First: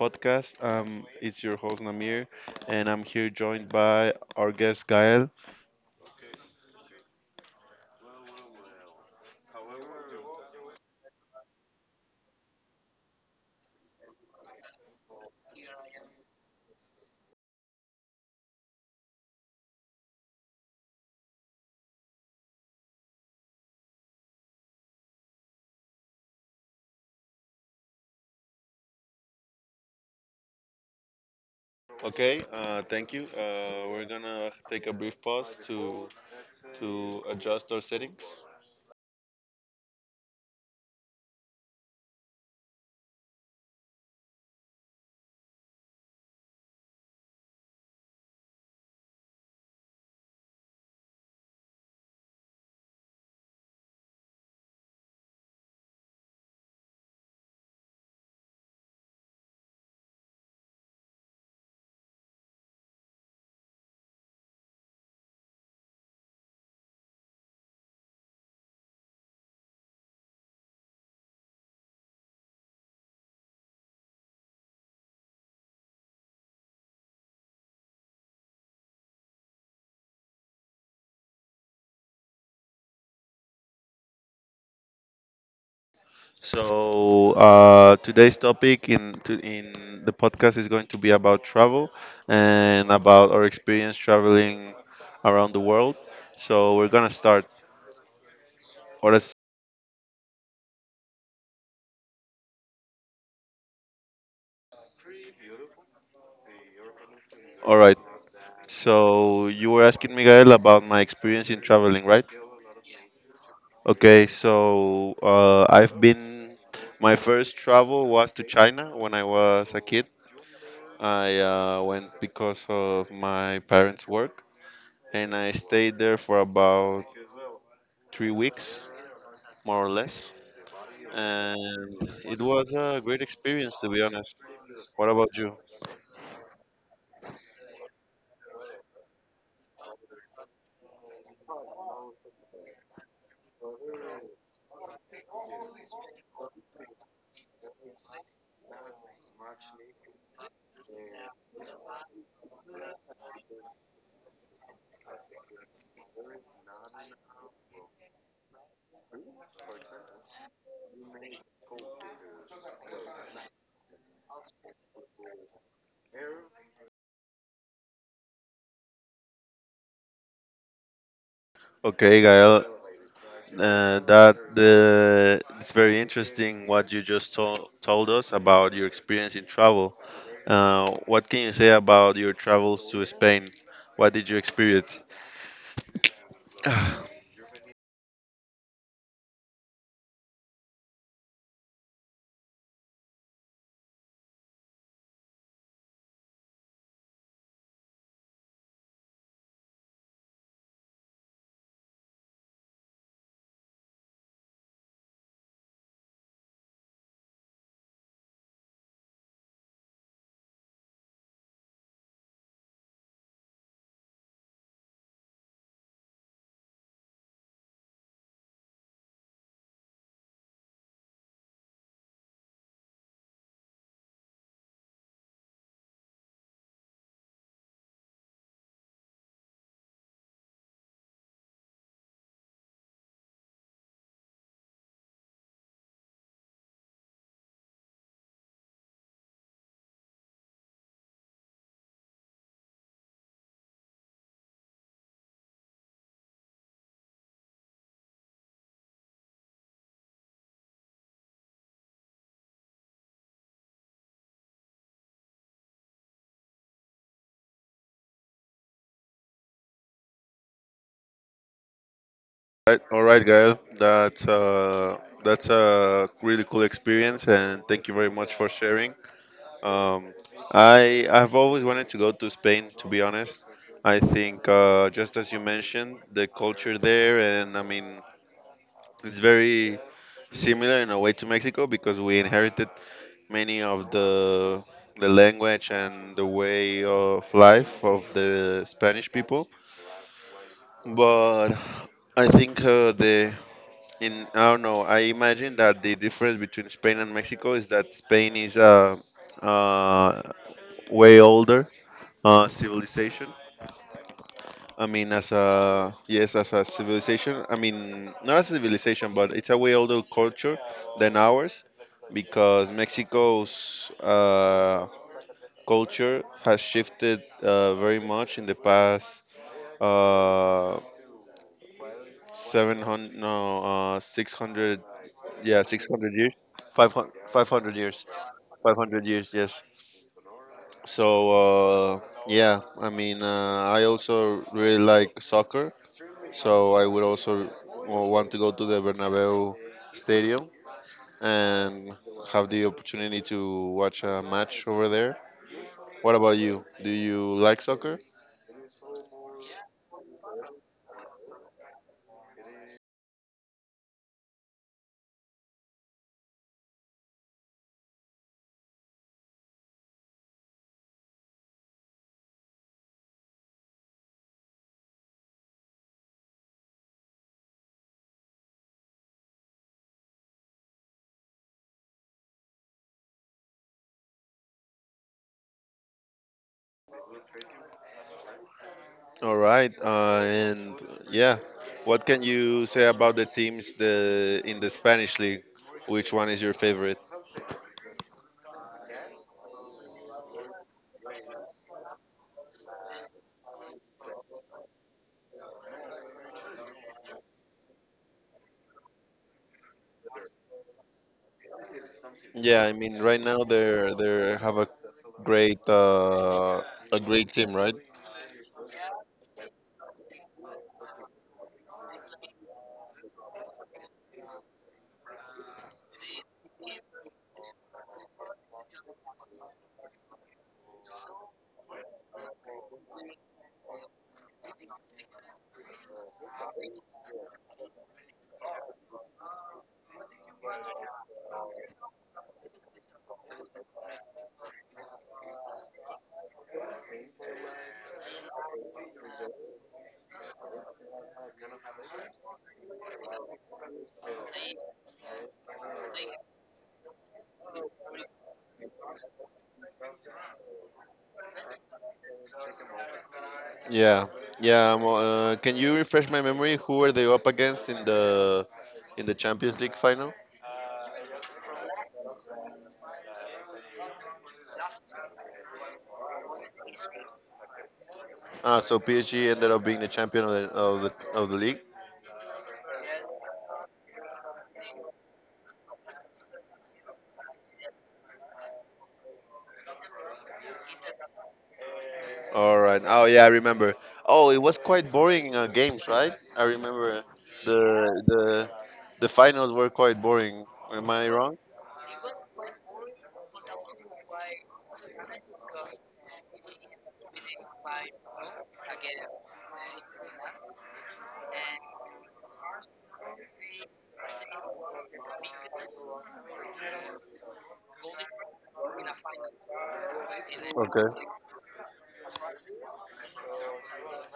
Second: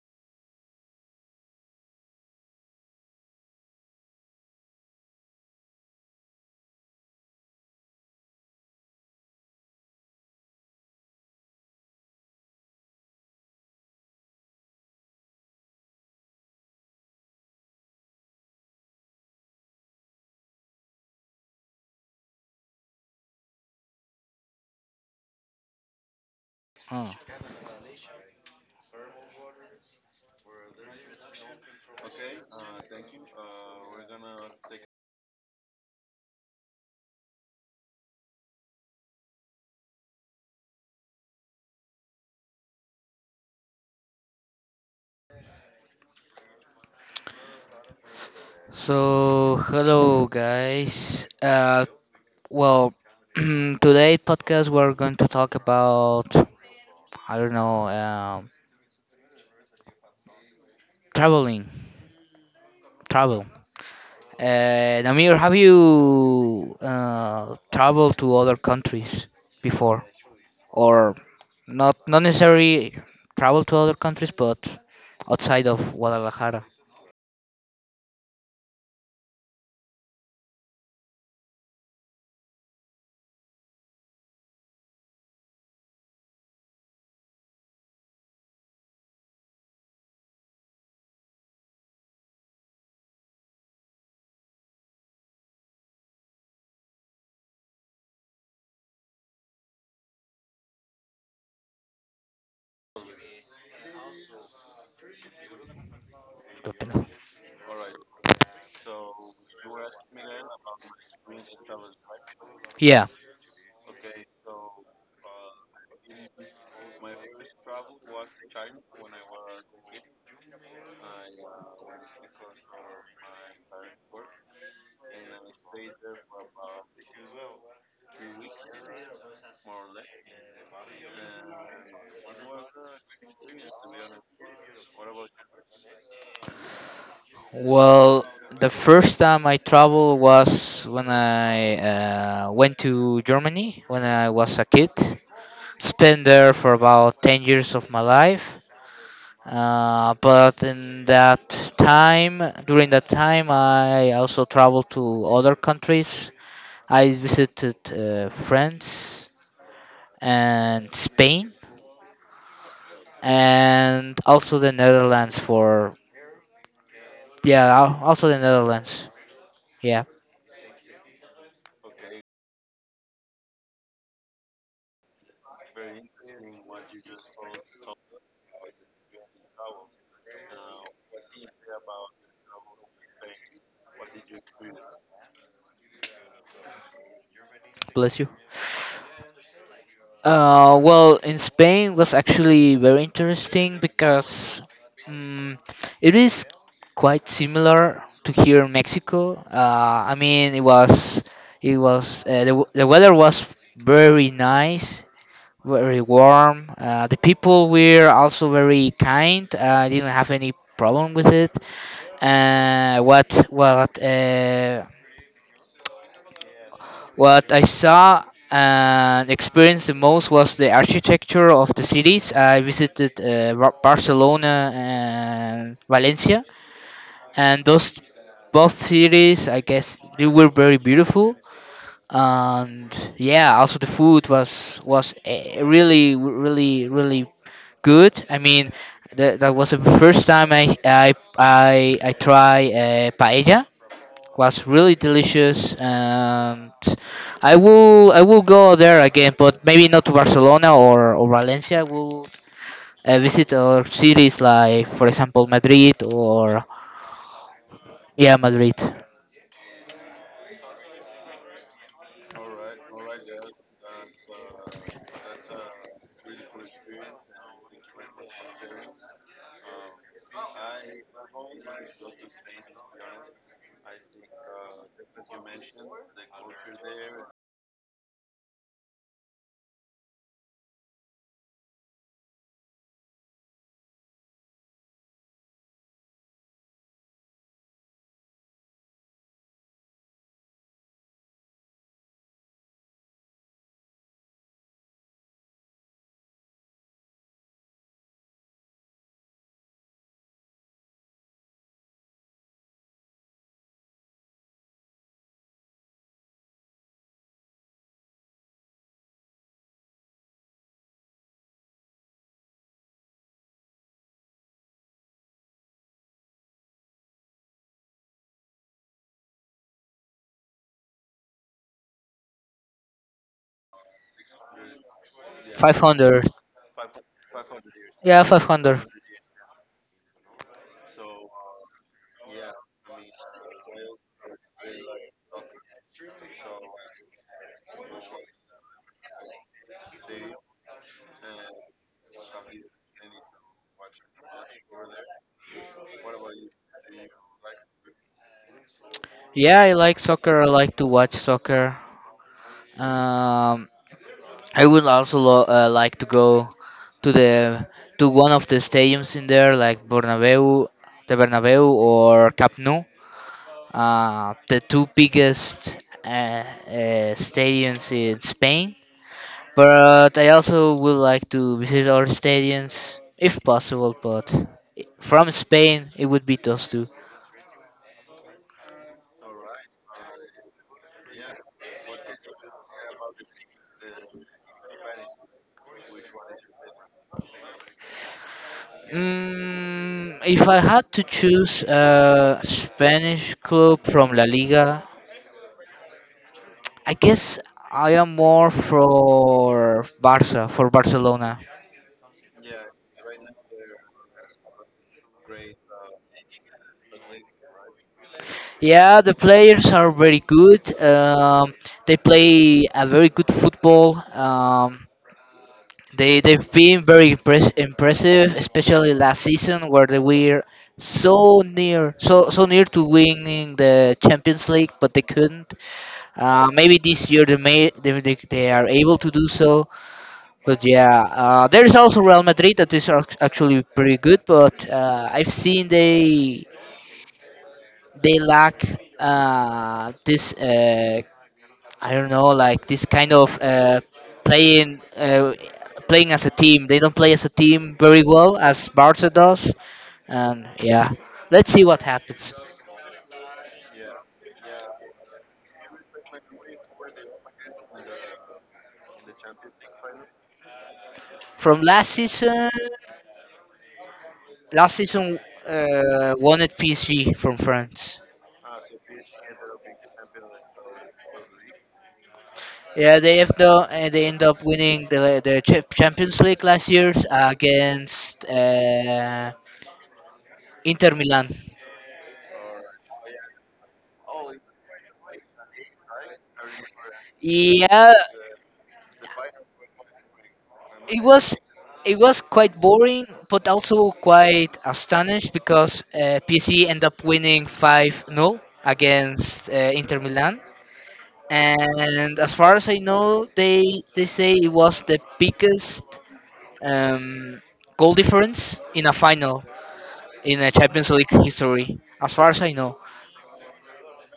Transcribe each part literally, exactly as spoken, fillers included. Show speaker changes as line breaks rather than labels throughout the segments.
podcast. Um, it's your host Namir, and I'm here joined by our guest Gael.
Huh.
Okay, uh, thank you. Uh, we're gonna take a brief pause to to adjust our settings.
So, hello guys. Uh, well, today podcast we're going to talk about I don't know, um, traveling, travel. Uh, Namir, have you uh, traveled to other countries before, or not? Not necessarily travel to other countries, but outside of Guadalajara.
So uh, today's topic in to, in the podcast is going to be about travel and about our experience traveling around the world. So we're gonna start.
Depending.
All right. So you were asking Miguel about my experience in traveling, right?
Yeah.
Okay, so uh, I've been. My first travel was to China when I was a kid. I uh, went because of my parents' work, and I stayed there for about three weeks, more or less. And it was a great experience, to be honest. What about you?
Well, the first time I traveled was when I uh, went to Germany when I was a kid. Spent there for about 10 years of my life. Uh, but in that time, during that time, I also traveled to other countries. I visited uh, France and Spain, and also the Netherlands for, yeah, al- also the Netherlands. Yeah,
Okay, Gael. Uh, that the it's very interesting what you just told told us about your experience in travel. Uh, what can you say about your travels to Spain? What did you experience?
bless you. Uh, well, in Spain was actually very interesting because um, it is quite similar to here in Mexico. Uh, I mean, it was it was uh, the, w- the weather was very nice, very warm. Uh, the people were also very kind. I didn't have any problem with it. Uh, what what uh, what I saw and experienced the most was the architecture of the cities. I visited uh, Bar- Barcelona and Valencia, and those both cities, I guess, they were very beautiful. And yeah, also the food was was eh, really, really, really good. I mean, that, that was the first time I I I, I try uh, paella was really delicious, and I will I will go there again, but maybe not to Barcelona or, or Valencia. I will uh, visit other cities like, for example, Madrid or yeah, Madrid.
Right, all right, Gael. That's uh, that's a really cool experience, and thank you very much for sharing. Um, I I've always wanted to go to Spain, to be honest. I think, uh, just as you mentioned, the culture there, and I mean, it's very similar in a way to Mexico because we inherited many of the the language and the way of life of the Spanish people. But I think, uh, the in I don't know. I imagine that the difference between Spain and Mexico is that Spain is a uh, way older uh, civilization, I mean, as a, yes, as a civilization. I mean, not as a civilization, but it's a way older culture than ours, because Mexico's uh, culture has shifted uh, very much in the past, uh, seven hundred, no, uh, six hundred, yeah,
Five
six hundred
hundred.
years, five hundred, five hundred years,
Yeah, five
five
hundred.
hundred years, yes. So uh, yeah, I mean, uh, I also really like soccer. So I would also, well, want to go to the Bernabeu Stadium and have the opportunity to watch a match over there. What about you? Do you like soccer?
Yeah, I like soccer. I like to watch soccer. Um, I would also lo- uh, like to go to the to one of the stadiums in there, like Bernabeu, the Bernabeu or Camp Nou, uh, the two biggest uh, uh, stadiums in Spain. But I also would like to visit other stadiums if possible. But from Spain, it would be those two.
All right, uh, and yeah, what can you say about the teams the in the Spanish league? Which one is your favorite?
Mm, if I had to choose a Spanish club from La Liga, I guess I am more for Barca, for Barcelona.
Yeah, I mean right now they're they have a great uh, a great team, right?
Yeah, the players are very good. Um, they play a very good football. Um, they they've been very impress- impressive, especially last season where they were so near, so so near to winning the Champions League, but they couldn't. Uh, maybe this year they may they, they, they are able to do so. But yeah, uh, there is also Real Madrid that is ac- actually pretty good, but uh, I've seen they they lack uh, this, uh, I don't know, like this kind of uh, playing uh, playing as a team. They don't play as a team very well as Barca does, and yeah, let's see what happens.
Yeah, yeah. mo- Uh, can you refresh my memory? Who were they up against in the in the Champions League final?
From last season, last season uh, won at P S G from France.
Ah, so P S G ended up being the champion of the of the, of the league.
Yeah, they have the, uh, they end up winning the the cha- Champions League last year against uh, Inter Milan.
All right. Oh yeah, I remember. Oh, it was quite boring uh, games, right? I remember the
Yeah,
the the finals were quite boring. Am
it
I wrong?
was it was quite boring, but also quite astonished because uh, P S G ended up winning five zero against uh, Inter Milan. And as far as I know, they they say it was the biggest um, goal difference in a final, in a
Okay.
Champions League history. As far as I know.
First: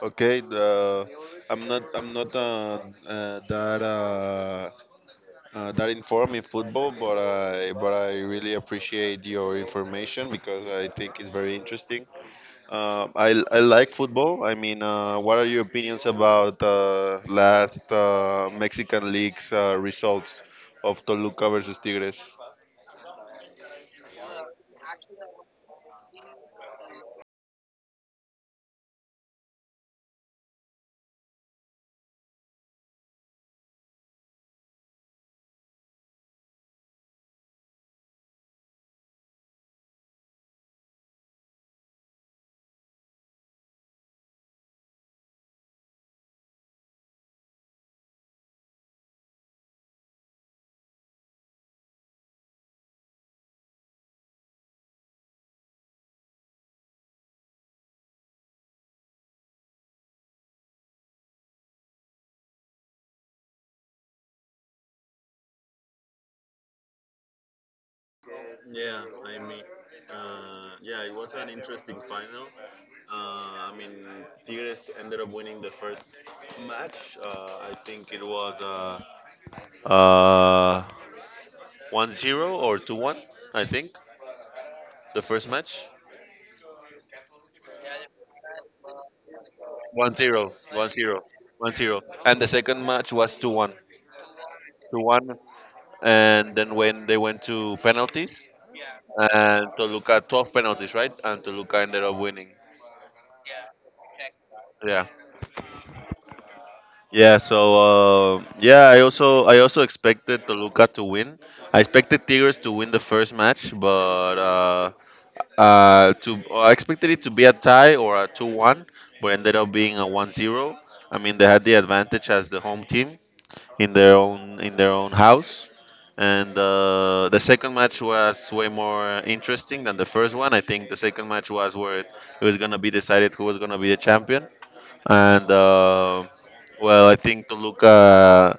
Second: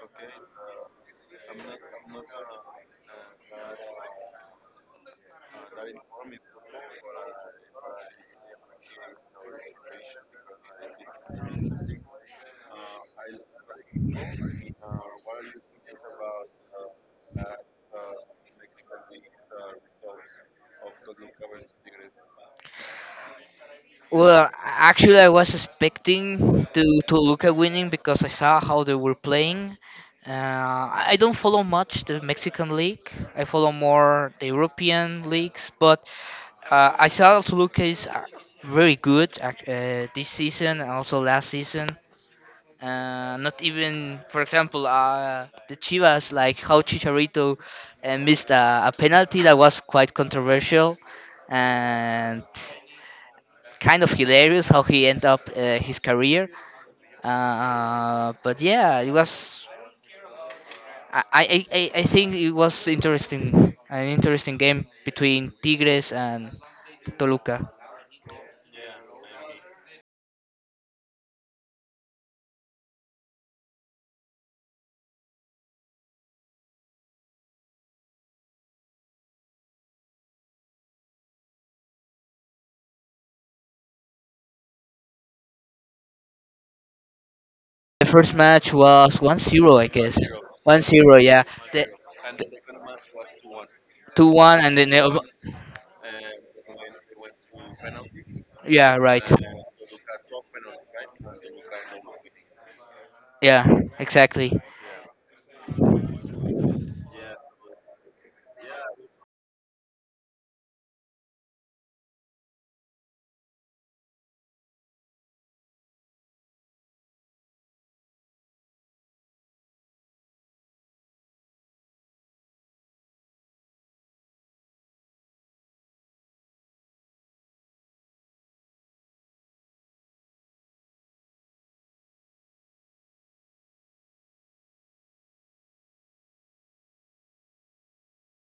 Okay. The, I'm not I'm not uh, uh, that uh, uh, that informed in football, but I but I really appreciate your information because I think it's very interesting. Uh, I I like football. I mean, uh, what are your opinions about uh, last uh, Mexican league's uh, results of Toluca versus Tigres?
Well, actually, I was expecting to to look at winning because I saw how they were playing. Uh, I I don't follow much the Mexican league. I follow more the European leagues, but uh, I saw Toluca is uh, very good ac- uh, this season and also last season. Uh, not even, for example, uh, the Chivas, like how Chicharito uh, missed a, a penalty that was quite controversial, and kind of hilarious how he ended up uh, his career. Uh, uh, but yeah, it was. I, I, I I think it was interesting, an interesting game between Tigres and Toluca.
Yeah, I mean, uh, yeah, it was an interesting final. Uh, I mean, Tigres ended up winning the first match. Uh, I think it was uh, uh, One zero or two one, I think, the first match.
The first match was one zero, I
One
guess.
zero,
One
one
zero,
zero,
yeah.
one
The,
zero, And
the
the second match was two one.
two one, and then
2
the,
1. And then when they went to penalties,
yeah, right.
and Toluca, twelve penalties, right? And Toluca ended up winning.
Yeah, exactly.
Yeah. Yeah, so uh, yeah, I also I also expected Toluca to win. I expected Tigres to win the first match, but uh, Uh, to I expected it to be a tie or a two-one, but ended up being a one-zero. I mean, they had the advantage as the home team in their own in their own house, and uh, the second match was way more interesting than the first one. I think the second match was where it, it was gonna be decided who was gonna be the champion, and uh, well, I think Toluca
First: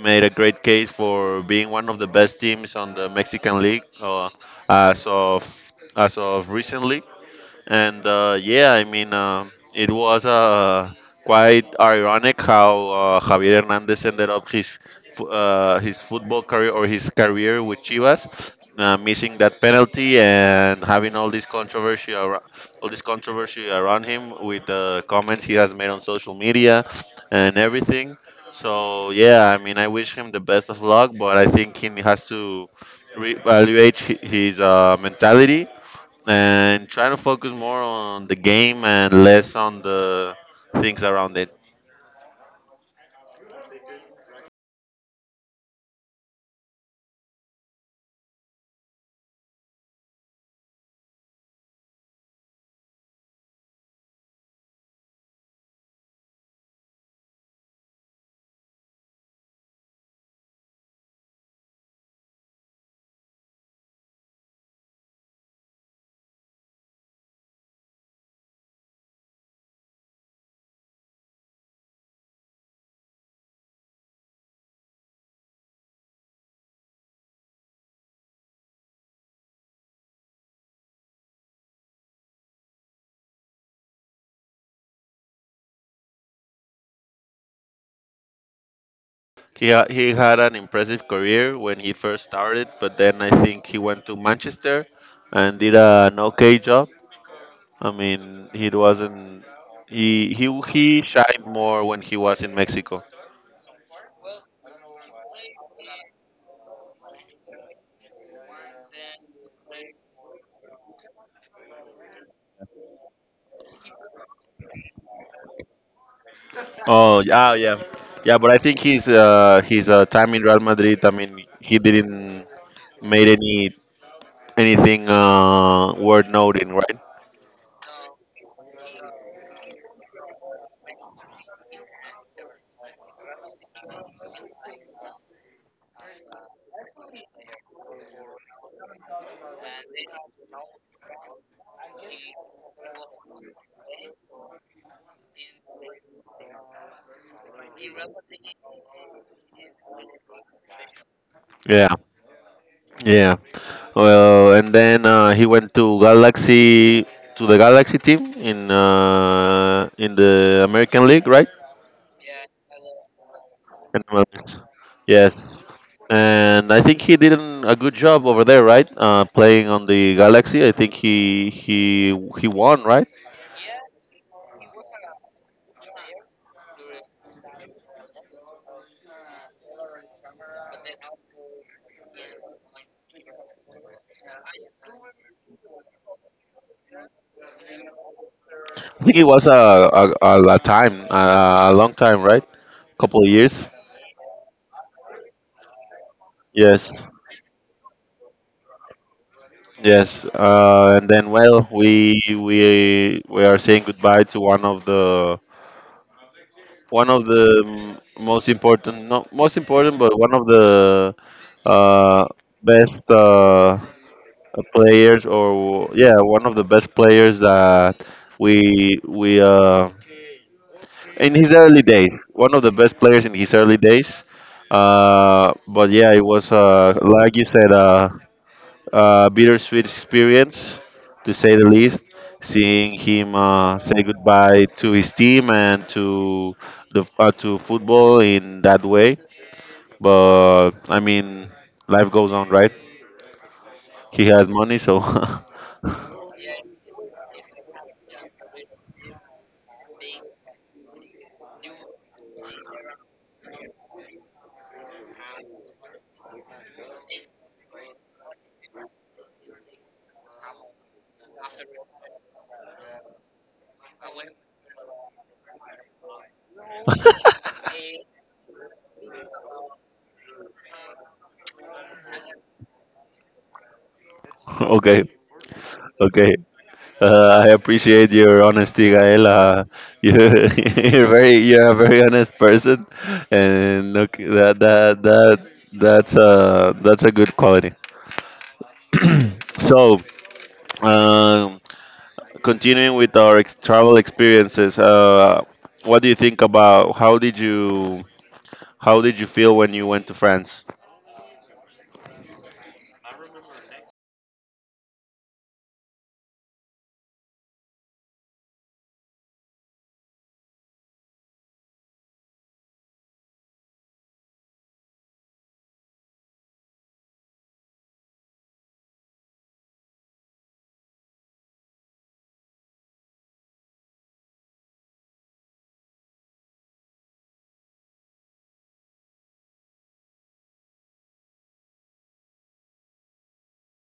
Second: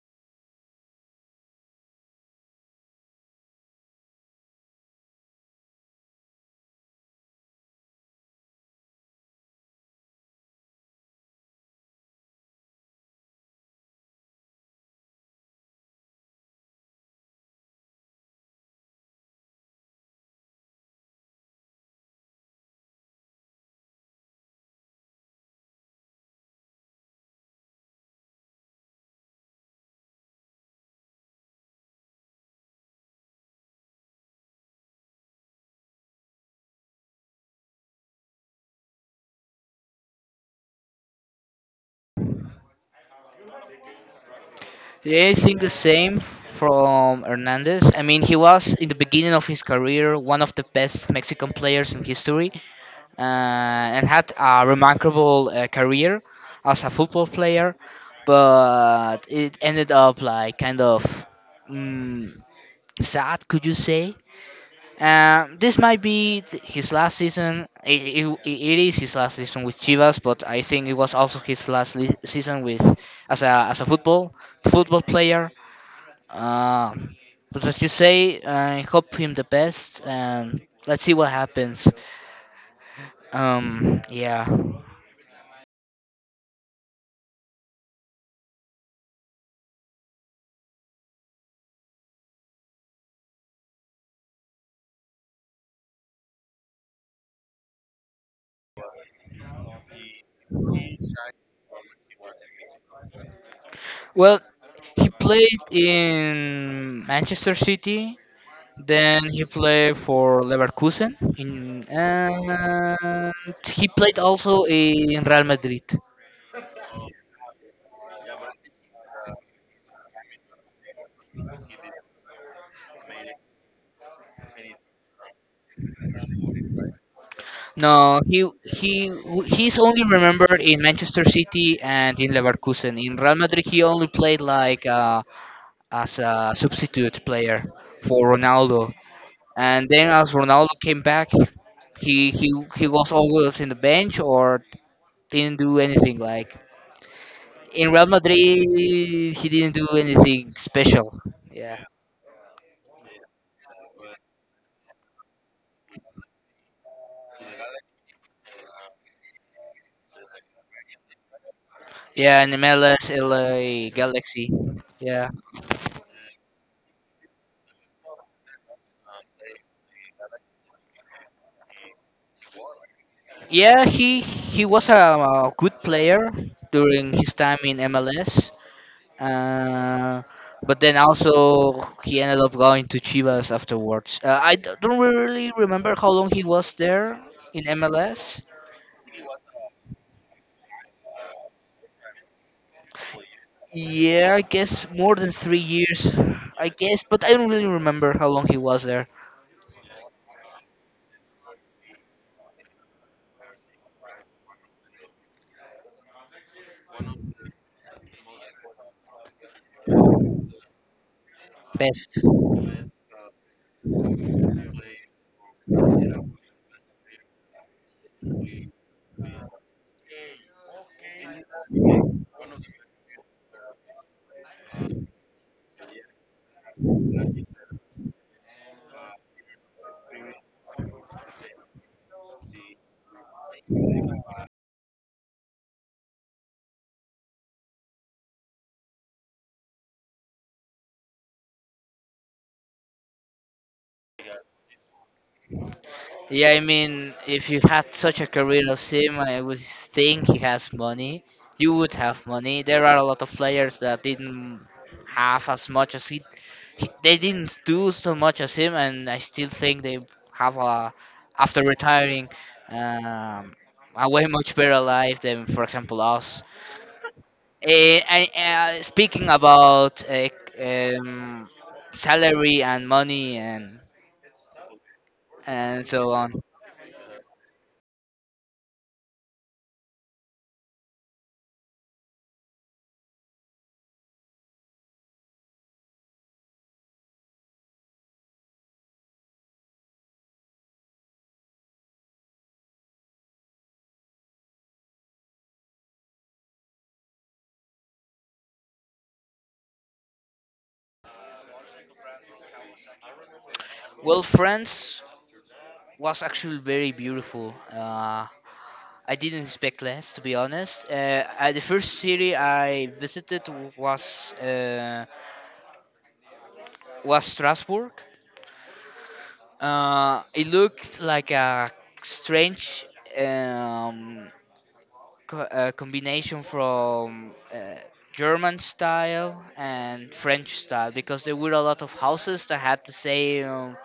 made a great case for being one of the best teams on the Mexican league uh, as of as of recently, and uh, yeah, I mean, um it was uh, quite ironic how uh, Javier Hernandez ended up his fu- uh, his football career or his career with Chivas, uh, missing that penalty and having all this controversy ar- all this controversy around him with the comments he has made on social media and everything. So yeah, I mean, I wish him the best of luck, but I think he has to reevaluate hi- his uh, mentality and trying to focus more on the game and less on the things around it.
Yeah, I think the same from Hernandez. I mean, he was in the beginning of his career one of the best Mexican players in history, uh, and had a remarkable uh, career as a football player. But it ended up like kind of mm, sad, could you say? Um, this might be th- his last season. It, it, it is his last season with Chivas, but I think it was also his last le- season with as a as a football football player. Uh, but as you say, I hope him the best, and let's see what happens. Um, yeah.
He, ha- he had an impressive career when he first started, but then I think he went to Manchester and did an okay job. I mean, he wasn't. He, he he shined more when he was in Mexico.
Well, he played in Manchester City. Then he played for Leverkusen, in, and he played also in Real Madrid.
Oh yeah, yeah, yeah. But I think his uh, his uh, time in Real Madrid. I mean, he didn't made any anything uh, worth noting, right?
No, he he he's only remembered in Manchester City and in Leverkusen. In Real Madrid, he only played like. Uh, as a substitute player for Ronaldo. And then as Ronaldo came back, he he he was always in the bench or didn't do anything. Like in Real Madrid, he didn't do anything special. Yeah,
Yeah, yeah. Well, and then uh, he went to Galaxy to the Galaxy team in uh, in the American League, right?
yeah, in M L S, L A
In
Galaxy.
M L S.
Yeah,
Yes. And I think he did an, a good job over there, right? Uh, playing on the Galaxy, I think he he he won, right?
yeah, he he was a, a good player during his time in M L S. Uh, but then also he ended up going to Chivas afterwards. Uh, I d- don't really remember how long he was there in M L S.
I think it was a a, a a time, a, a long time, right? Couple of years.
Yeah, I guess more than three years. I
Yes,
guess, but I don't really remember how long he was there.
yes. Uh, and then, well, we we we are saying goodbye to one of the one of the mm, most important, not most important, but one of the
Best.
uh, best uh, players, or yeah, one of the best players that we we uh, in his early days, one of the best players in his early days. Uh, but yeah, it was uh, like you said. Uh, uh, bittersweet experience, to say the least. Seeing him uh, say goodbye to his team and to the uh, to football in that way, but I mean, life goes on, right? He has money, so
Yeah, I mean, if you had such a career as him, I would think he has money. You would have money. There are a lot of players that didn't have as much as he, he they didn't do so much as him, and I still think they have a, after retiring, um, a way much better life than, for example, us. Eh, I- uh, speaking about uh, um, salary and money and
okay,
and so
okay.
on.
Uh, I appreciate your honesty, Gael. Uh, you're, you're very you're a very honest person, and okay, that that that that's uh that's a good quality. So, Um, continuing with our ex- travel experiences, uh, what do you think about how did you how did you feel when you went to France?
Well, friends, was actually very beautiful. Uh, I didn't expect less, to be honest. Uh, I, the first city I visited was uh, was Strasbourg. Uh, it looked like a strange. Um, co- a combination from uh, German style and French style because there were a lot of houses that had the same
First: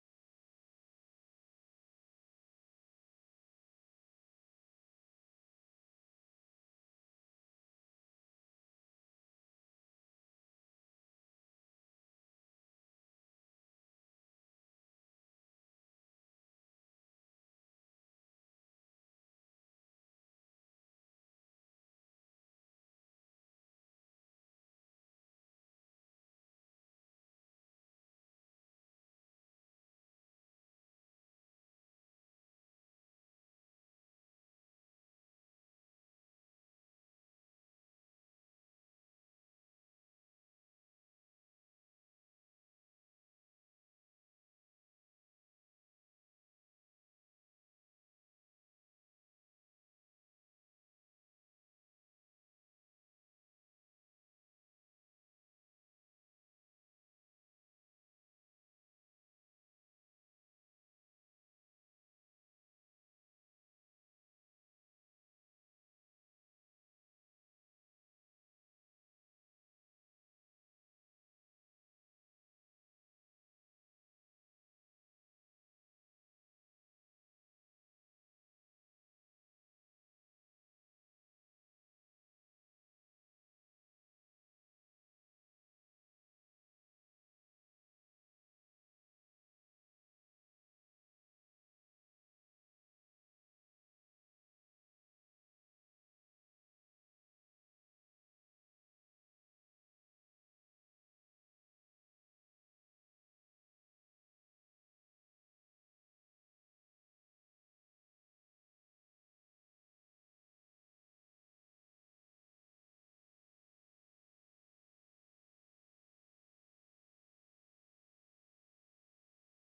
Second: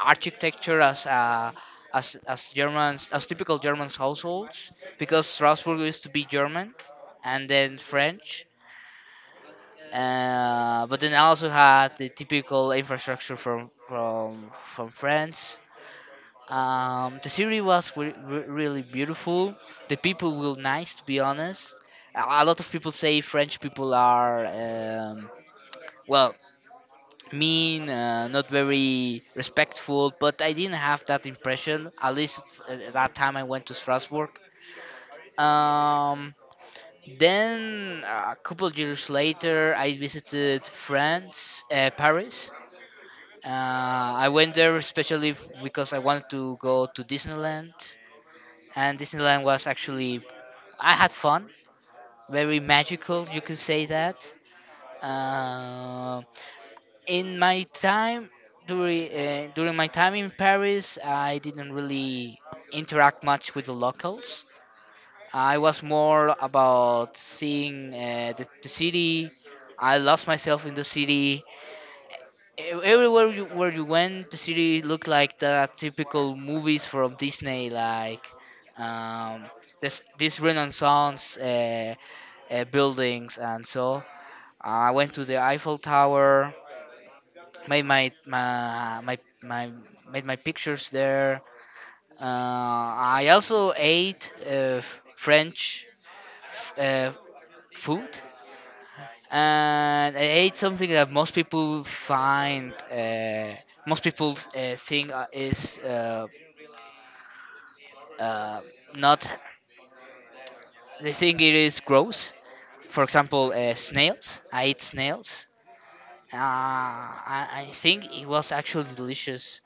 architecture as uh, as as Germans as typical German households because Strasbourg used to be German and then French. Uh, but then also had the typical infrastructure from from from France um, the city was re- re- really beautiful. The people were nice, to be honest. A a lot of people say French people are, um, well, mean, uh, not very respectful, but I didn't have that impression, at least f- at that time I went to Strasbourg. Um, then, a couple of years later, I visited France, uh, Paris. Uh, I went there especially f- because I wanted to go to Disneyland. and Disneyland was actually, I had fun, very magical, you could say that. Uh, in my time during uh, during my time in Paris, I didn't really interact much with the locals. I was more about seeing uh, the, the city. I lost myself in the city. Ev- Everywhere you, where you went, the city looked like the typical movies from Disney, like um, this this Renaissance uh, uh, buildings and so. I went to the Eiffel Tower, made my my my, my made my pictures there. Uh, I also ate uh, French uh, food, and I ate something that most people find, uh, most people uh, think uh, is, uh, uh, not, they think it is gross. For example, uh, snails. I ate snails. Uh, I, I think it was actually delicious.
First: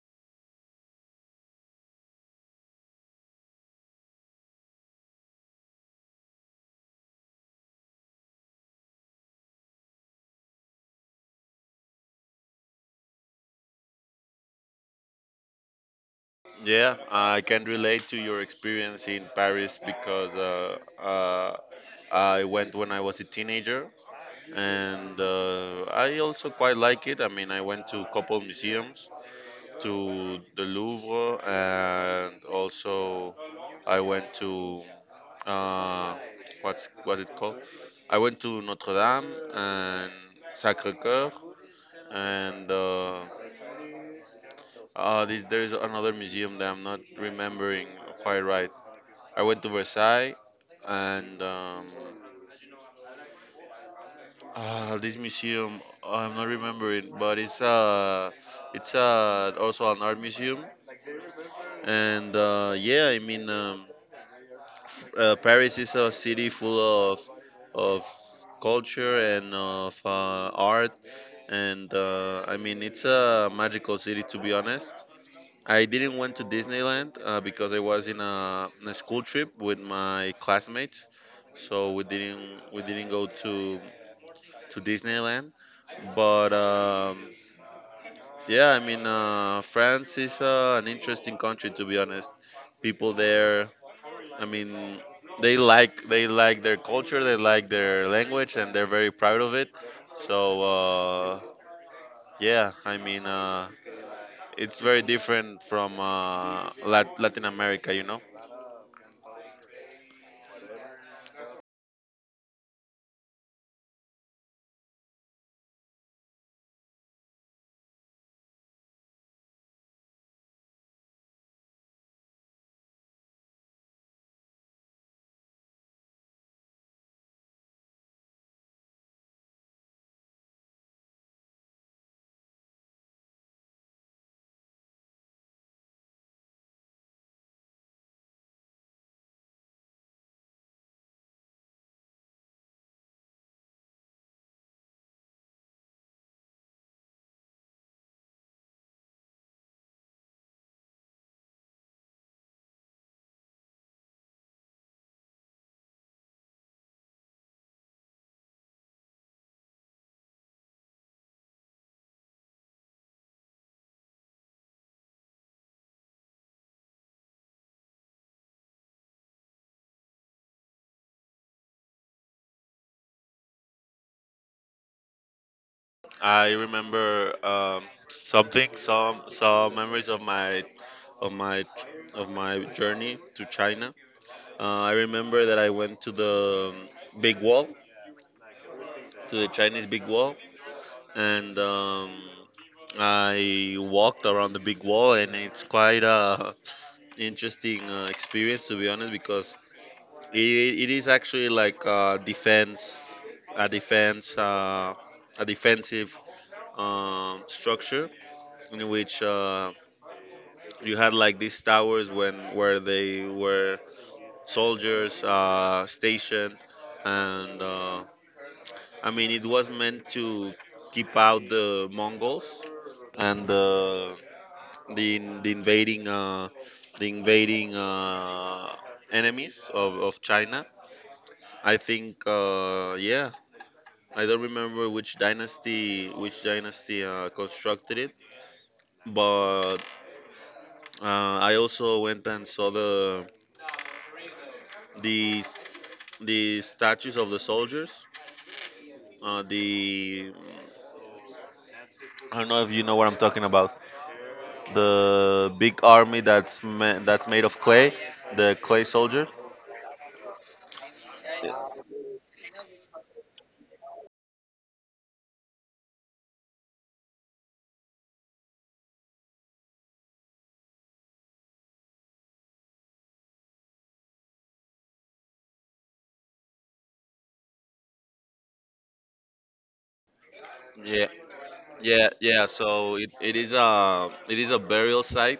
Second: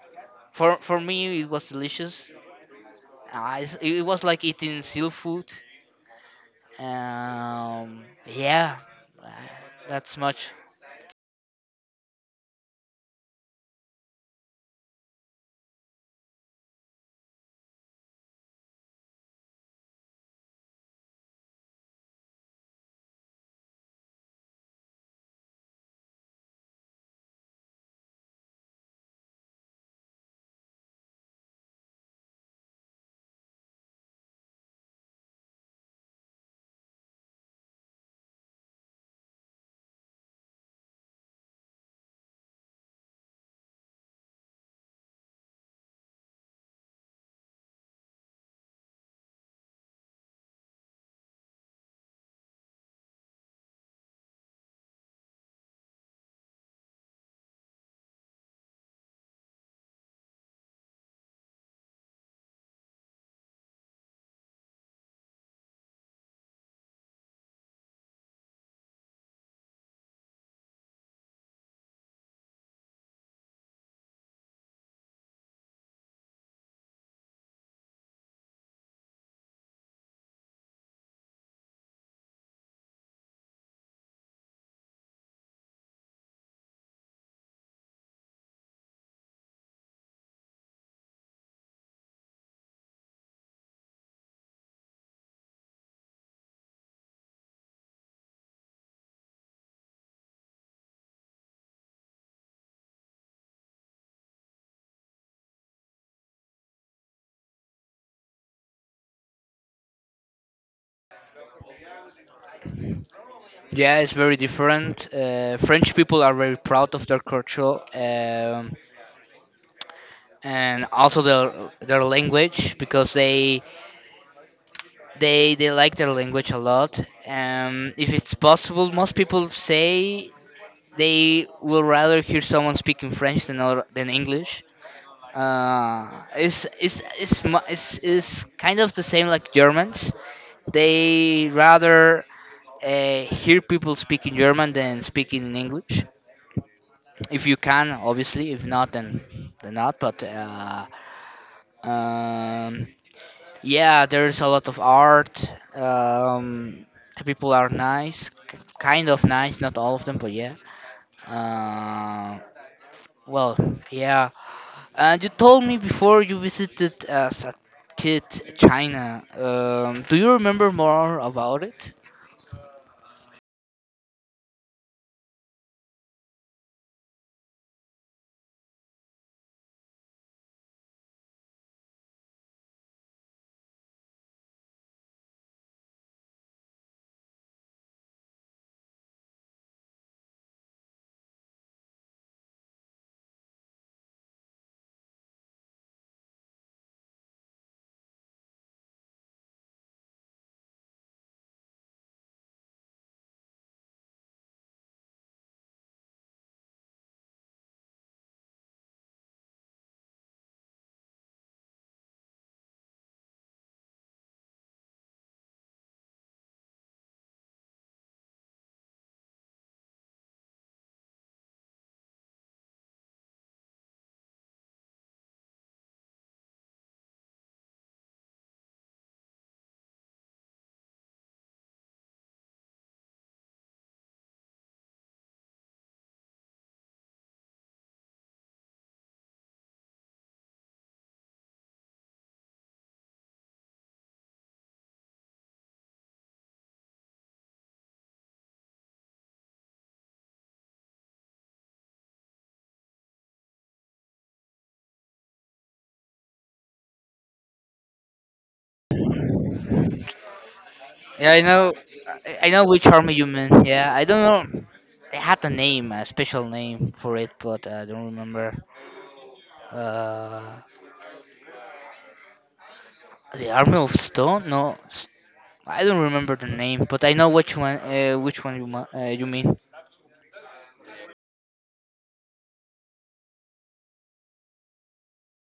For for me, it was delicious. Uh, it's- it was like eating seal food. Um, yeah, uh, that's much.
Yeah, I can relate to your experience in Paris because uh, uh, I went when I was a teenager, and uh, I also quite like it. I mean, I went to a couple museums, to the Louvre, and also I went to, uh, what's was it called? I went to Notre Dame and Sacre Coeur, and uh, uh, the- there is another museum that I'm not remembering quite right. I went to Versailles and, um, uh, this museum I'm not remembering, but it's uh, it's uh, also an art museum, and uh, yeah, I mean. Um, uh, Paris is a city full of of culture and of uh, art, and uh, I mean it's a magical city, to be honest. I didn't went to Disneyland uh, because I was in a, in a school trip with my classmates, so we didn't we didn't go to to Disneyland. But um, yeah, I mean uh, France is uh, an interesting country, to be honest. People there, I mean, they like they like their culture, they like their language, and they're very proud of it. So uh, yeah, I mean, uh, it's very different from uh, Lat- Latin America, you know.
Yeah, it's very different. Uh, French people are very proud of their culture, um, and also their their language because they they they like their language a lot. Um, if it's possible, most people say they will rather hear someone speaking French than or, than English. Uh, it's, it's, it's, mu- it's, it's kind of the same like Germans. They rather uh, hear people speaking German than speaking in English. If you can, obviously. If not, then then not. But uh, um, yeah, there's a lot of art. Um, the people are nice, k- kind of nice. Not all of them, but yeah. Uh, well, yeah. And you told me before you visited as a kid, China. Um, do you remember more about it?
I remember um, something, some some memories of my of my of my journey to China. Uh, I remember that I went to the um, Big Wall, to the Chinese Big Wall, and um, I walked around the big wall, and it's quite a interesting uh, experience, to be honest, because it, it is actually like a defense, a defense, uh, a defensive um, structure in which uh, you had like these towers when where they were soldiers uh, stationed, and uh, I mean it was meant to keep out the Mongols and. Uh, the in- the invading uh, the invading uh, enemies of, of China. I think uh, yeah, I don't remember which dynasty which dynasty uh, constructed it, but uh, I also went and saw the the the statues of the soldiers. Uh, the I don't know if you know what I'm talking about. The big army that's ma- that's made of clay, the clay soldiers.
Yeah, I know. I I know which army you mean. Yeah, I don't know. They had a name, a special name for it, but I don't remember. Uh, the Army of Stone? No, s- I don't remember the name, but I know which one. Uh, which one you ma- uh, you mean?
Yeah, yeah, yeah. So it, it is a it is a burial site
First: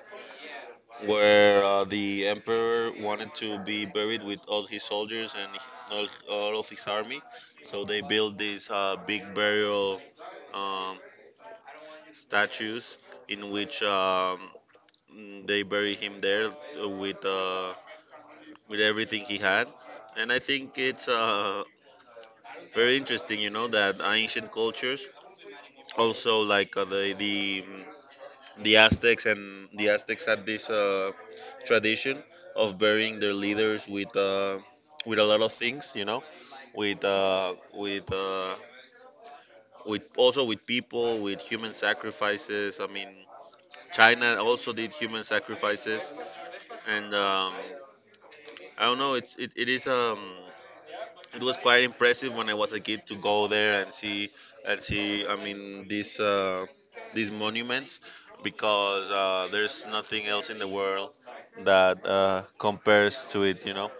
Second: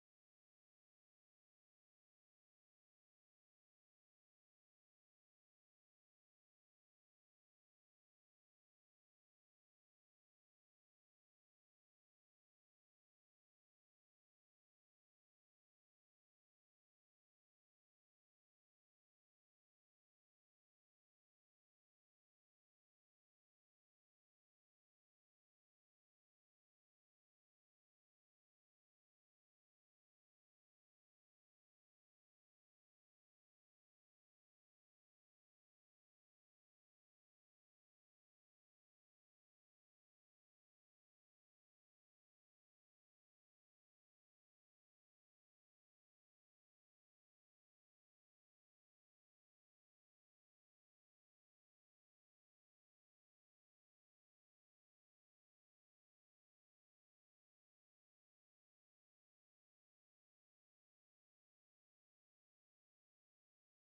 where uh, the emperor wanted to be buried with all his soldiers and all, all of his army. So they built these uh, big burial um, statues in which um, mm, they bury him there uh, with uh, with everything he had. And I think it's uh, very interesting, you know, that ancient cultures also like uh, the the the Aztecs. And the Aztecs had this uh, tradition of burying their leaders with uh, with a lot of things, you know, with uh, with uh, with also with people, with human sacrifices. I mean, China also did human sacrifices, and um, I don't know. It's it, it is um it was quite impressive when I was a kid to go there and see and see. I mean these uh, these monuments because uh, there's nothing else in the world that uh, compares to it, you know.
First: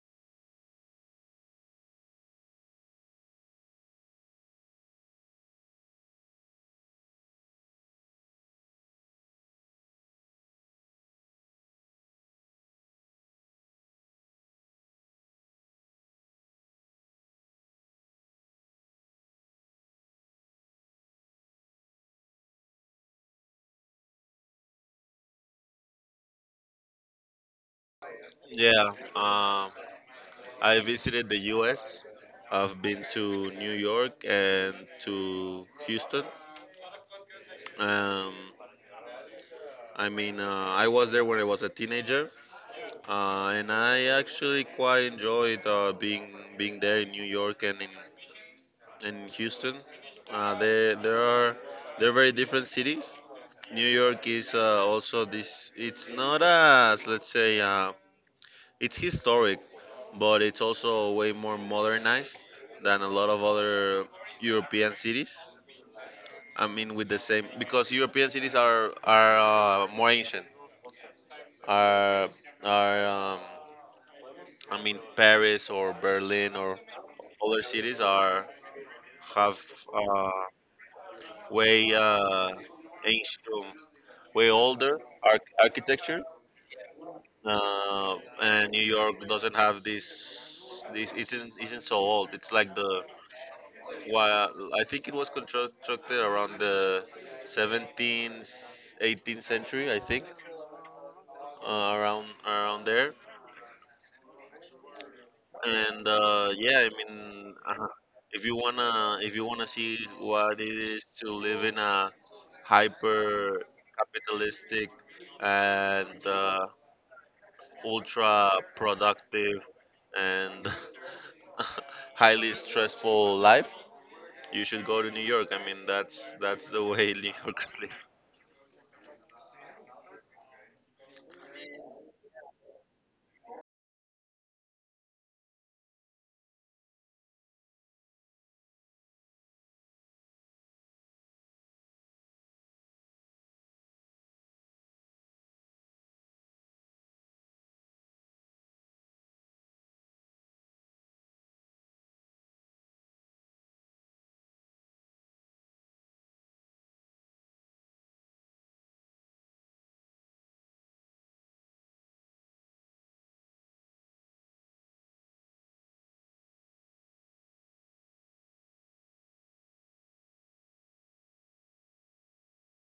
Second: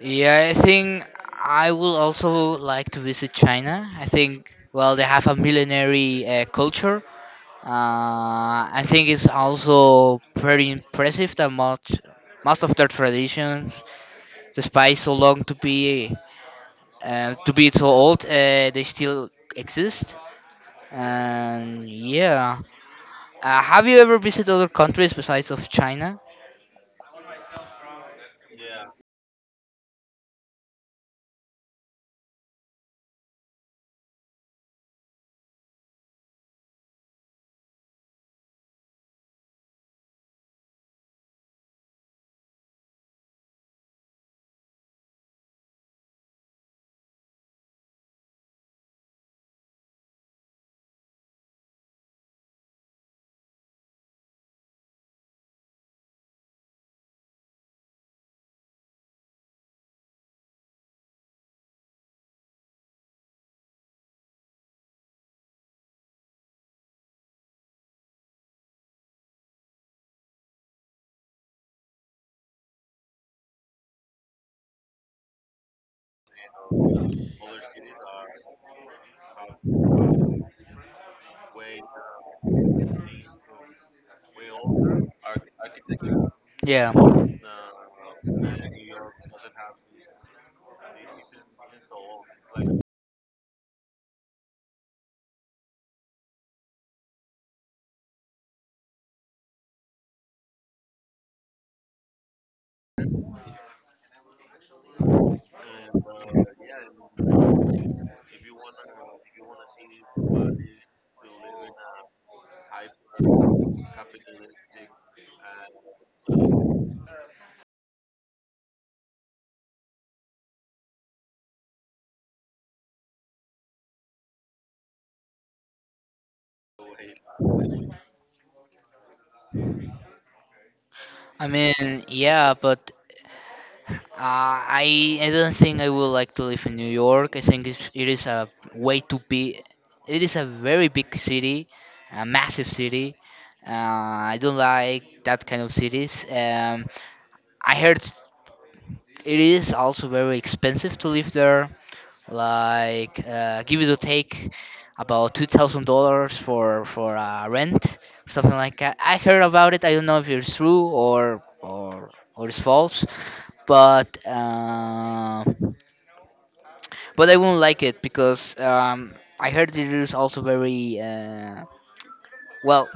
Yeah, I think I will also like to visit China. I think, well, they have a millenary uh, culture. Uh, I think it's also pretty impressive that much most of their traditions, despite so long to be, uh, to be so old, uh, they still exist. And yeah, uh, have you ever visited other countries besides of China?
Yeah. Um, I visited the U S. I've been to New York and to Houston. Um, I mean, uh, I was there when I was a teenager, uh, and I actually quite enjoyed uh, being being there in New York and in in Houston. Uh, they there are they're very different cities. New York is uh, also this. It's not as, let's say, uh, it's historic, but it's also way more modernized than a lot of other European cities. I mean, with the same because European cities are are uh, more ancient. Are are um, I mean Paris or Berlin or other cities are have uh, way uh, ancient, way older arch- architecture,
Yeah,
uh, and New York doesn't have this. This isn't isn't so old. It's like the why I think it was constructed around the seventeenth, eighteenth century. I think uh, around around there. And uh, yeah, I mean, uh, if you wanna if you wanna see what it is to live in a hyper capitalistic and uh, ultra productive and highly stressful life, you should go to New York. I mean, that's that's the way New Yorkers live.
I mean, yeah, but uh, I I don't think I would like to live in New York. I think it's, it is a way too big. It is a very big city, a massive city. Uh, I don't like that kind of cities. Um, I heard it is also very expensive to live there. like uh, give it or take about two thousand dollars for for uh, rent, something like that. I heard about it. I don't know if it's true or or or it's false, but uh, but I won't like it because um, I heard it is also very, uh, well.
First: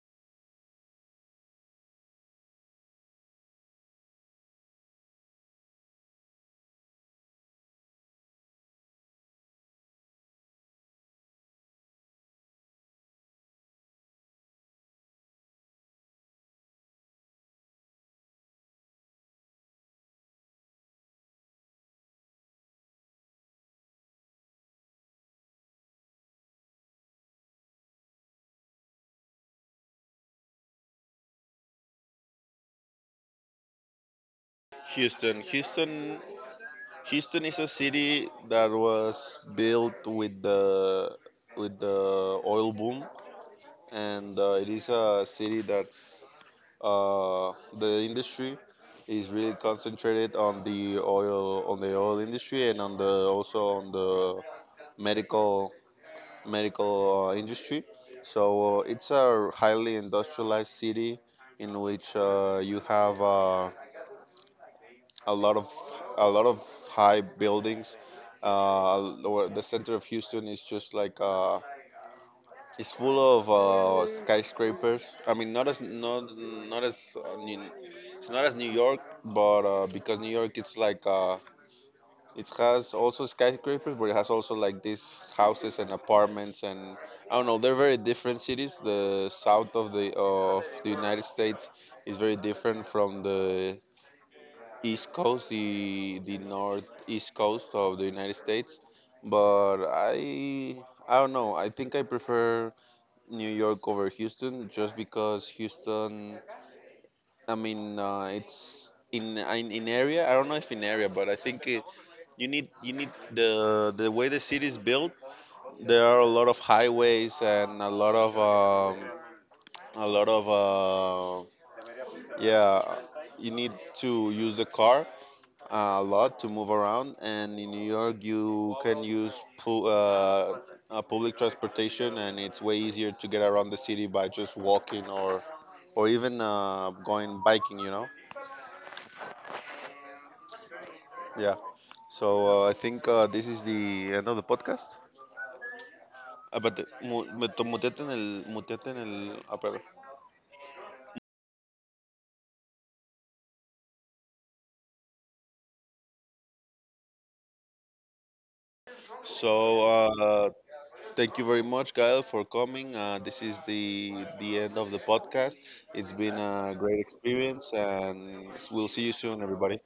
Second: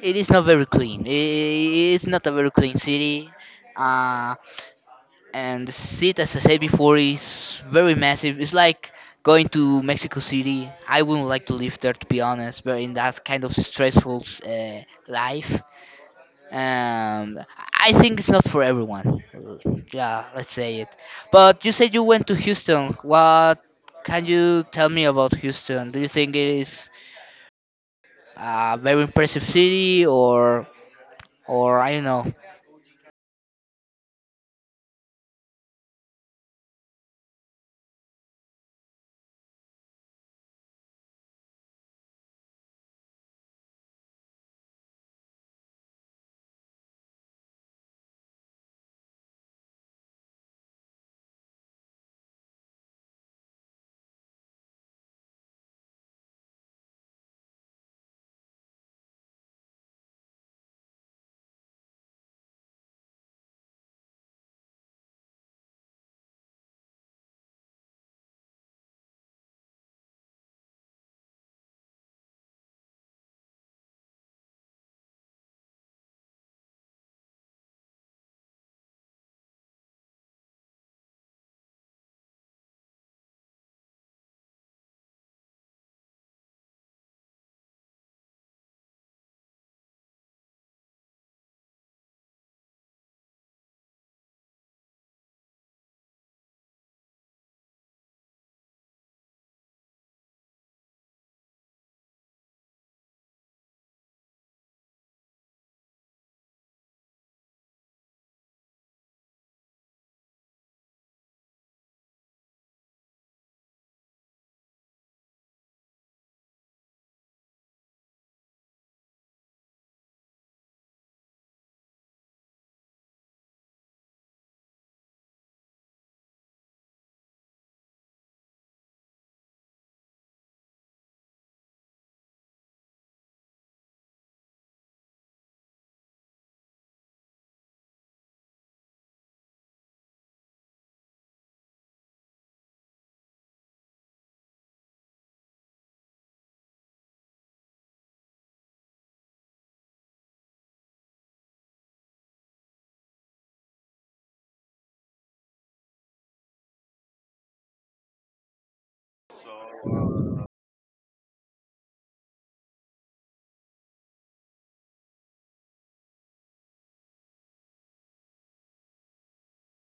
It is not very clean. I- It is not a very clean city. Uh, and the seat, as I said before, is very massive. It's like going to Mexico City. I wouldn't like to live there, to be honest. But in that kind of stressful uh, life, um, I think it's not for everyone. Uh, Yeah, let's say it. But you said you went to Houston. What can you tell me about Houston? Do you think it is a very impressive city, or or I don't know?
Houston, Houston, Houston is a city that was built with the with the oil boom, and uh, it is a city that's uh, the industry is really concentrated on the oil on the oil industry and on the also on the medical medical uh, industry. So uh, it's a highly industrialized city in which uh, you have uh, a lot of a lot of high buildings. Uh, or the center of Houston is just like uh, it's full of uh, skyscrapers. I mean, not as not not as uh, New- it's not as New York, but uh, because New York it's like uh, it has also skyscrapers, but it has also like these houses and apartments, and I don't know. They're very different cities. The south of the of the United States is very different from the east coast, the the northeast coast of the United States. But I I don't know. I think I prefer New York over Houston, just because Houston, I mean, uh, it's in, in in area. I don't know if in area, but I think it, you need you need the the way the city is built. There are a lot of highways and a lot of um, a lot of uh, yeah. You need to use the car uh, a lot to move around. And in New York, you can use pu- uh, uh, public transportation, and it's way easier to get around the city by just walking or or even uh, going biking, you know. Yeah. So uh, I think uh, this is the end of the podcast. Ah, but mu- mut- muteate en el, muteate en el, ah, espera, so uh, thank you very much, Kyle, for coming. Uh, this is the the end of the podcast. It's been a great experience, and we'll see you soon, everybody.